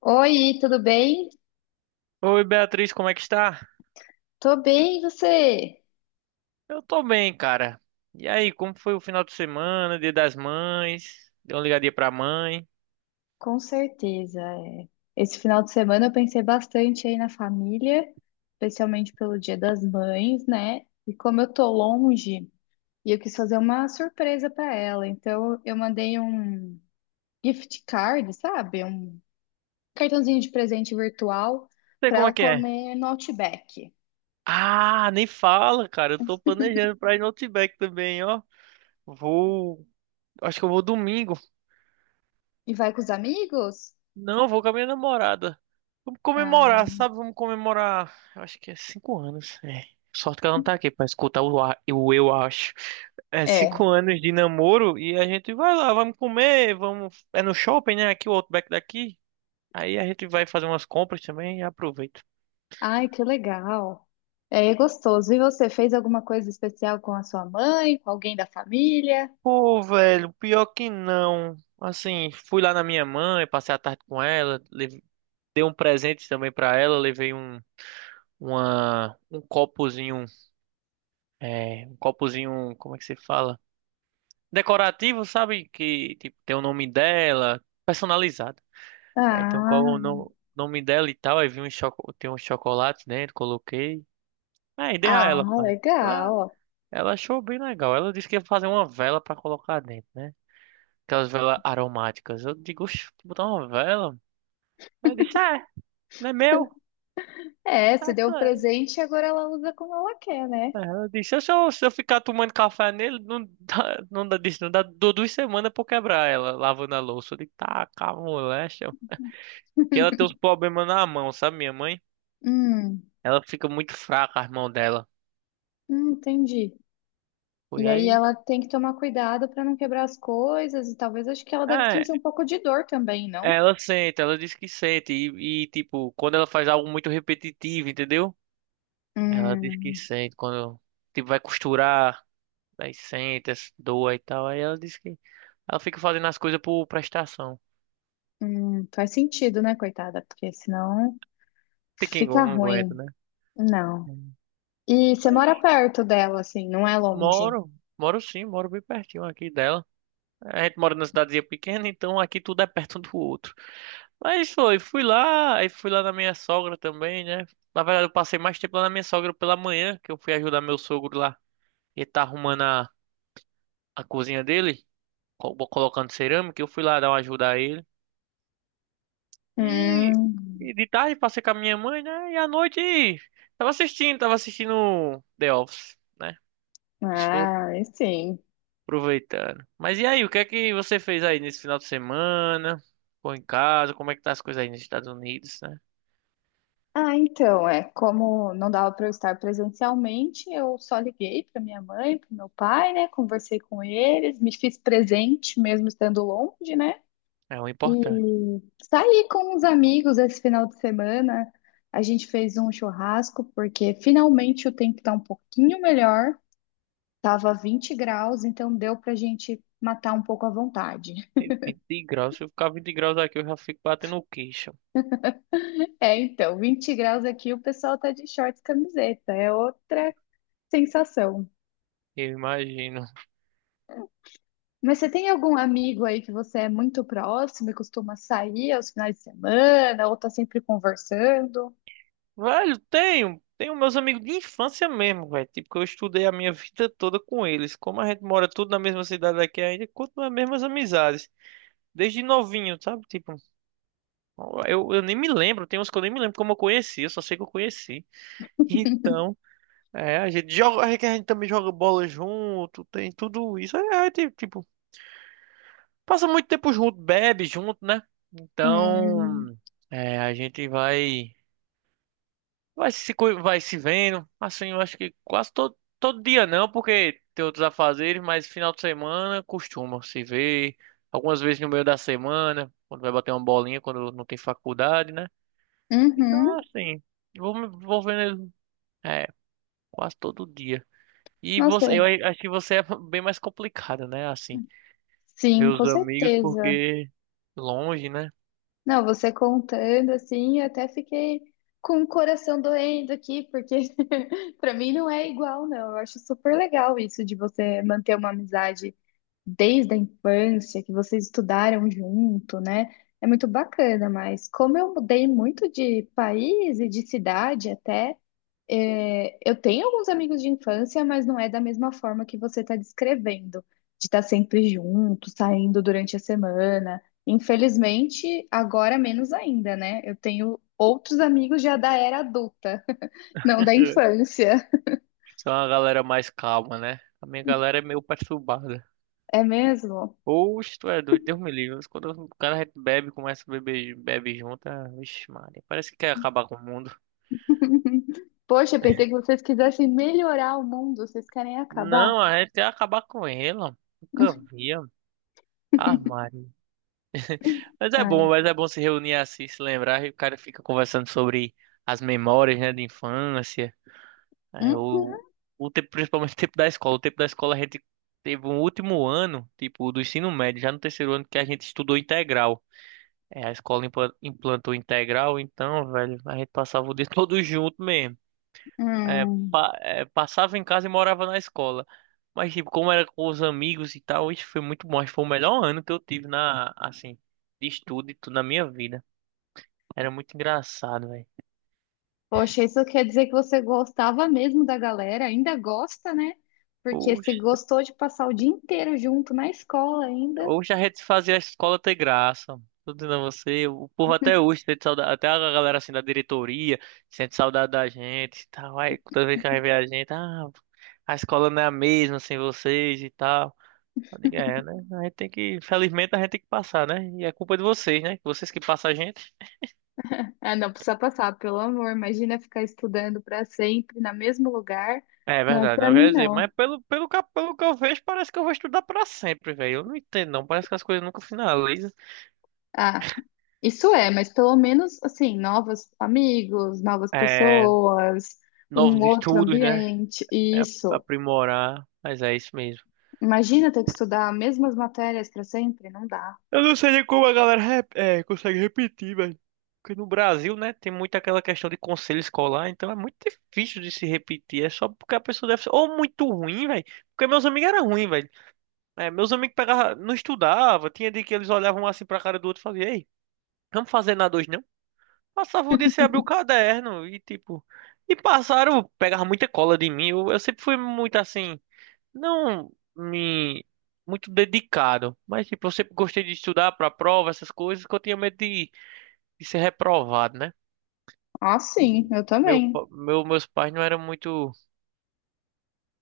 Oi, tudo bem? Oi, Beatriz, como é que está? Tô bem, e você? Eu tô bem, cara. E aí, como foi o final de semana, Dia das Mães? Deu uma ligadinha pra mãe? Não Com certeza. É. Esse final de semana eu pensei bastante aí na família, especialmente pelo Dia das Mães, né? E como eu tô longe, e eu quis fazer uma surpresa pra ela, então eu mandei um gift card, sabe? Um cartãozinho de presente virtual sei pra como é ela que é. comer no Outback. Ah, nem fala, cara. Eu tô planejando pra ir no Outback também, ó. Vou. Acho que eu vou domingo. E vai com os amigos? Não, vou com a minha namorada. Vamos Ah, comemorar, sabe? Vamos comemorar. Eu acho que é 5 anos. É. Sorte que ela não tá aqui pra escutar o eu acho. É é. cinco anos de namoro e a gente vai lá, vamos comer, vamos. É no shopping, né? Aqui o Outback daqui. Aí a gente vai fazer umas compras também e aproveita. Ai, que legal. É gostoso. E você fez alguma coisa especial com a sua mãe, com alguém da família? Pô, velho, pior que não. Assim, fui lá na minha mãe, passei a tarde com ela, dei um presente também pra ela, levei um copozinho. É, um copozinho, como é que se fala? Decorativo, sabe? Que tipo, tem o nome dela, personalizado. É, então, qual é Ah, o nome dela e tal? Aí tem um chocolate dentro, coloquei. É, ideia a ah, ela, cara. Ela, legal. ela achou bem legal. Ela disse que ia fazer uma vela pra colocar dentro, né? Aquelas velas aromáticas. Eu digo, oxe, botar uma vela? Ela disse, é, não é meu. É, você deu o presente e agora ela usa como ela quer, né? É, ela disse, se eu ficar tomando café nele, não dá, não dá, disse, não dá. Dou 2 semanas pra eu quebrar ela, lavando a louça. Eu digo, tá, calma, moléstia, que ela tem uns problemas na mão, sabe, minha mãe? Hum, Ela fica muito fraca, as mãos dela. Entendi. Foi E aí aí. ela tem que tomar cuidado para não quebrar as coisas e talvez acho que ela deve É, sentir um pouco de dor também, não? ela sente, ela diz que sente. E, tipo, quando ela faz algo muito repetitivo, entendeu? Ela diz que Hum, sente. Quando, tipo, vai costurar, aí sente, essa dor e tal. Aí ela diz que ela fica fazendo as coisas por prestação. Faz sentido, né, coitada? Porque senão Tem quem fica não aguenta, ruim. né? Não. E você Mas mora perto dela, assim, não é longe. Moro, moro sim, moro bem pertinho aqui dela. A gente mora numa cidadezinha pequena, então aqui tudo é perto um do outro. Mas fui lá, aí fui lá na minha sogra também, né? Na verdade, eu passei mais tempo lá na minha sogra pela manhã, que eu fui ajudar meu sogro lá. Ele tá arrumando a cozinha dele, colocando cerâmica, eu fui lá dar uma ajuda a ele. E, Hum, e de tarde passei com a minha mãe, né? E à noite tava assistindo The Office, né? Isso foi ah, aí sim. Aproveitando. Mas e aí, o que é que você fez aí nesse final de semana? Ficou em casa? Como é que tá as coisas aí nos Estados Unidos, né? Ah, então, é, como não dava para eu estar presencialmente, eu só liguei para minha mãe, para meu pai, né? Conversei com eles, me fiz presente mesmo estando longe, né? É o importante. E saí com uns amigos esse final de semana. A gente fez um churrasco porque finalmente o tempo tá um pouquinho melhor. Tava 20 graus, então deu pra gente matar um pouco à vontade. 20 graus, se eu ficar 20 graus aqui, eu já fico batendo o queixo. É, então, 20 graus aqui, o pessoal tá de shorts e camiseta, é outra sensação. Eu imagino. Mas você tem algum amigo aí que você é muito próximo e costuma sair aos finais de semana, ou tá sempre conversando? Velho, tenho. Meus amigos de infância mesmo, velho. Tipo, que eu estudei a minha vida toda com eles. Como a gente mora tudo na mesma cidade aqui ainda, continua as mesmas amizades. Desde novinho, sabe? Tipo, eu nem me lembro. Tem uns que eu nem me lembro como eu conheci. Eu só sei que eu conheci. Então. É, a gente joga, é que a gente também joga bola junto, tem tudo isso. Tipo, passa muito tempo junto, bebe junto, né? Hum, Então, a gente vai se vendo. Assim, eu acho que quase todo dia não, porque tem outros afazeres, mas final de semana costuma se ver algumas vezes no meio da semana, quando vai bater uma bolinha, quando não tem faculdade, né? Então, é uhum, assim, vou vendo ele, é, quase todo dia. E você, nossa, eu acho que você é bem mais complicado, né? Assim, ver sim, os com amigos certeza. porque longe, né? Não, você contando assim, eu até fiquei com o coração doendo aqui, porque pra mim não é igual, não. Eu acho super legal isso de você manter uma amizade desde a infância, que vocês estudaram junto, né? É muito bacana, mas como eu mudei muito de país e de cidade até, é, eu tenho alguns amigos de infância, mas não é da mesma forma que você está descrevendo, de estar sempre junto, saindo durante a semana. Infelizmente, agora menos ainda, né? Eu tenho outros amigos já da era adulta, não da infância. São uma galera mais calma, né? A minha galera é meio perturbada. É mesmo? Oxe, tu é doido, Deus me livre. Mas quando o cara bebe, começa a beber, bebe junto, ah, vixe, Maria, parece que quer acabar com o mundo. Poxa, pensei que vocês quisessem melhorar o mundo, vocês querem acabar? Não, a gente quer acabar com ele, ó. Nunca via. Ah, Maria. Ah, é. Mas é bom se reunir assim, se lembrar, e o cara fica conversando sobre as memórias, né, de infância. É, o, Uhum. o tempo, principalmente o tempo da escola. O tempo da escola a gente teve um último ano, tipo, do ensino médio, já no terceiro ano que a gente estudou integral. É, a escola implantou integral, então, velho, a gente passava o dia todo junto mesmo. É, Hum. Passava em casa e morava na escola. Mas, tipo, como era com os amigos e tal, isso foi muito bom. Acho que foi o melhor ano que eu tive na, assim, de estudo e tudo na minha vida. Era muito engraçado, Poxa, isso quer dizer que você gostava mesmo da galera, ainda gosta, né? Porque velho. se gostou de passar o dia inteiro junto na escola ainda. Hoje a gente fazia a escola ter graça. Tô dizendo a você, o povo até hoje sente saudade, até a galera assim da diretoria sente saudade da gente e tal. Aí toda vez que vai a gente, ah, a escola não é a mesma sem vocês e tal. Eu digo, é, né? A gente tem que, felizmente a gente tem que passar, né? E é culpa de vocês, né? Vocês que passam a gente. Ah, não precisa passar, pelo amor. Imagina ficar estudando para sempre no mesmo lugar. É Não é verdade, para não mim, quer dizer, não. mas pelo que eu vejo, parece que eu vou estudar pra sempre, velho. Eu não entendo, não. Parece que as coisas nunca finalizam. Ah, isso é, mas pelo menos, assim, novos amigos, novas É, pessoas, um novos outro estudos, né? ambiente, É isso. aprimorar, mas é isso mesmo. Imagina ter que estudar as mesmas matérias para sempre, não dá. Eu não sei nem como a galera consegue repetir, velho. Porque no Brasil, né, tem muito aquela questão de conselho escolar, então é muito difícil de se repetir. É só porque a pessoa deve ser ou muito ruim, velho. Porque meus amigos eram ruins, velho. É, meus amigos pegavam, não estudavam, tinha dia que eles olhavam um assim pra cara do outro e faziam, ei, vamos fazer nada hoje não? Passava o dia sem abrir o caderno e tipo. E passaram, pegava muita cola de mim. Eu sempre fui muito assim. Não me muito dedicado, mas tipo, eu sempre gostei de estudar para prova, essas coisas, que eu tinha medo de ser reprovado, né? Ah, sim, eu Meu, também. pa- meu, meus pais não eram muito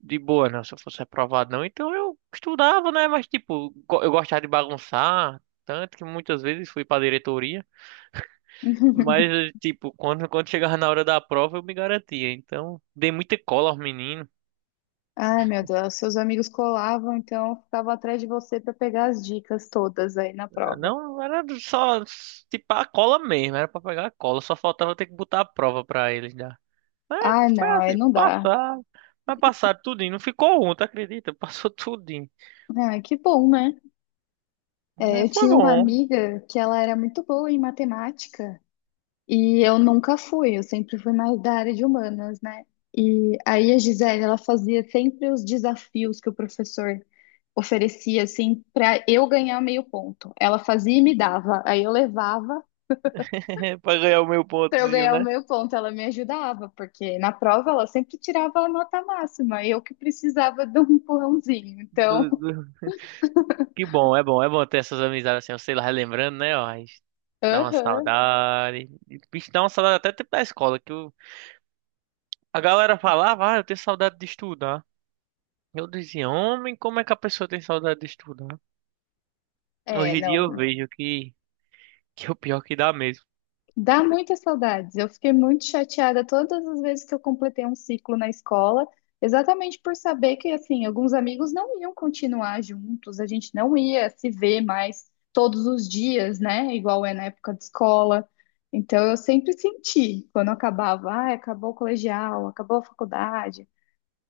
de boa, não, se eu fosse reprovado, não. Então eu estudava, né? Mas tipo, eu gostava de bagunçar, tanto que muitas vezes fui para diretoria. Mas, tipo, quando chegava na hora da prova, eu me garantia. Então, dei muita cola aos meninos. Ai, meu Deus, seus amigos colavam, então eu ficava atrás de você para pegar as dicas todas aí na prova. Não, era só tipo a cola mesmo, era pra pegar a cola, só faltava ter que botar a prova pra eles dar. Mas Ah, foi não, aí assim, não dá. passar, mas passaram tudinho, não ficou um, tu acredita? Passou tudinho. Ah, que bom, né? É, É, eu foi tinha uma bom, amiga que ela era muito boa em matemática e eu nunca fui, eu sempre fui mais da área de humanas, né? E aí a Gisele, ela fazia sempre os desafios que o professor oferecia, assim, para eu ganhar meio ponto. Ela fazia e me dava, aí eu levava. pra ganhar o meu Para eu pontozinho, ganhar o né? meu ponto, ela me ajudava, porque na prova ela sempre tirava a nota máxima, eu que precisava de um empurrãozinho. Do- Então, do- Que bom, é bom, é bom ter essas amizades assim, eu sei lá, relembrando, né? Ó, aí dá uma aham, saudade. E, bicho, dá uma saudade até tempo da escola, que a galera falava, ah, eu tenho saudade de estudar. Eu dizia, homem, como é que a pessoa tem saudade de estudar? é, Hoje em dia eu não, vejo que é o pior que dá mesmo. dá muitas saudades. Eu fiquei muito chateada todas as vezes que eu completei um ciclo na escola, exatamente por saber que, assim, alguns amigos não iam continuar juntos, a gente não ia se ver mais todos os dias, né? Igual é na época de escola. Então, eu sempre senti, quando acabava, ah, acabou o colegial, acabou a faculdade.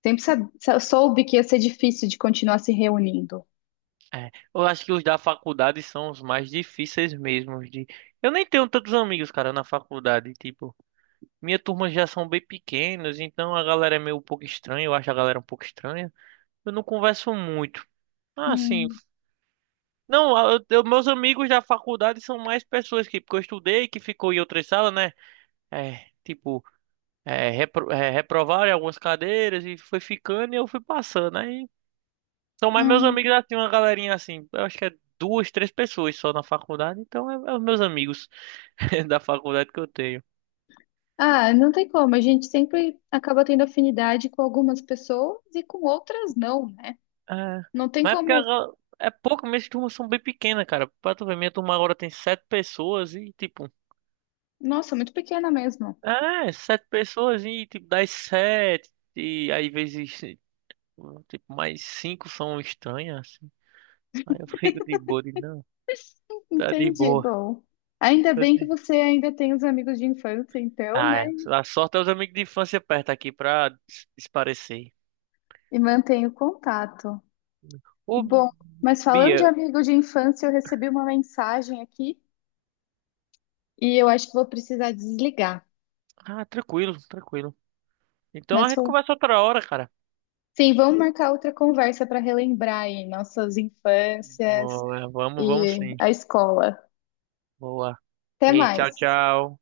Sempre soube que ia ser difícil de continuar se reunindo. É, eu acho que os da faculdade são os mais difíceis mesmo de. Eu nem tenho tantos amigos, cara, na faculdade, tipo, minha turma já são bem pequenos, então a galera é meio um pouco estranha, eu acho a galera um pouco estranha. Eu não converso muito. Ah, sim. Hum, Não, meus amigos da faculdade são mais pessoas que, porque eu estudei, que ficou em outras salas, né? É, tipo, reprovaram em algumas cadeiras e foi ficando e eu fui passando. Aí são mais meus hum. amigos assim, uma galerinha assim. Eu acho que é duas, três pessoas só na faculdade. Então é os meus amigos da faculdade que eu tenho. Ah, não tem como. A gente sempre acaba tendo afinidade com algumas pessoas e com outras não, né? É, Não tem mas é porque como. É pouco, minhas turmas são bem pequenas, cara. Pra tu ver, minha turma agora tem sete pessoas e tipo. Nossa, muito pequena mesmo. É, sete pessoas e tipo, das sete. E aí vezes tipo, mais cinco são estranhas, assim. Aí eu fico de boa, de não. Tá de Entendi. boa. Bom, ainda Tá bem que de... você ainda tem os amigos de infância, então, Ah, né? é. A sorte é os amigos de infância perto aqui pra desaparecer. E mantém o contato. Ô, Bom, mas falando de Bia, amigo de infância, eu recebi uma mensagem aqui e eu acho que vou precisar desligar. ah, tranquilo, tranquilo. Então a Mas gente foi conversa outra hora, cara. sim, vamos marcar outra conversa para relembrar aí nossas infâncias Boa, vamos, vamos e sim. a escola. Boa. Até Ei, tchau, mais. tchau.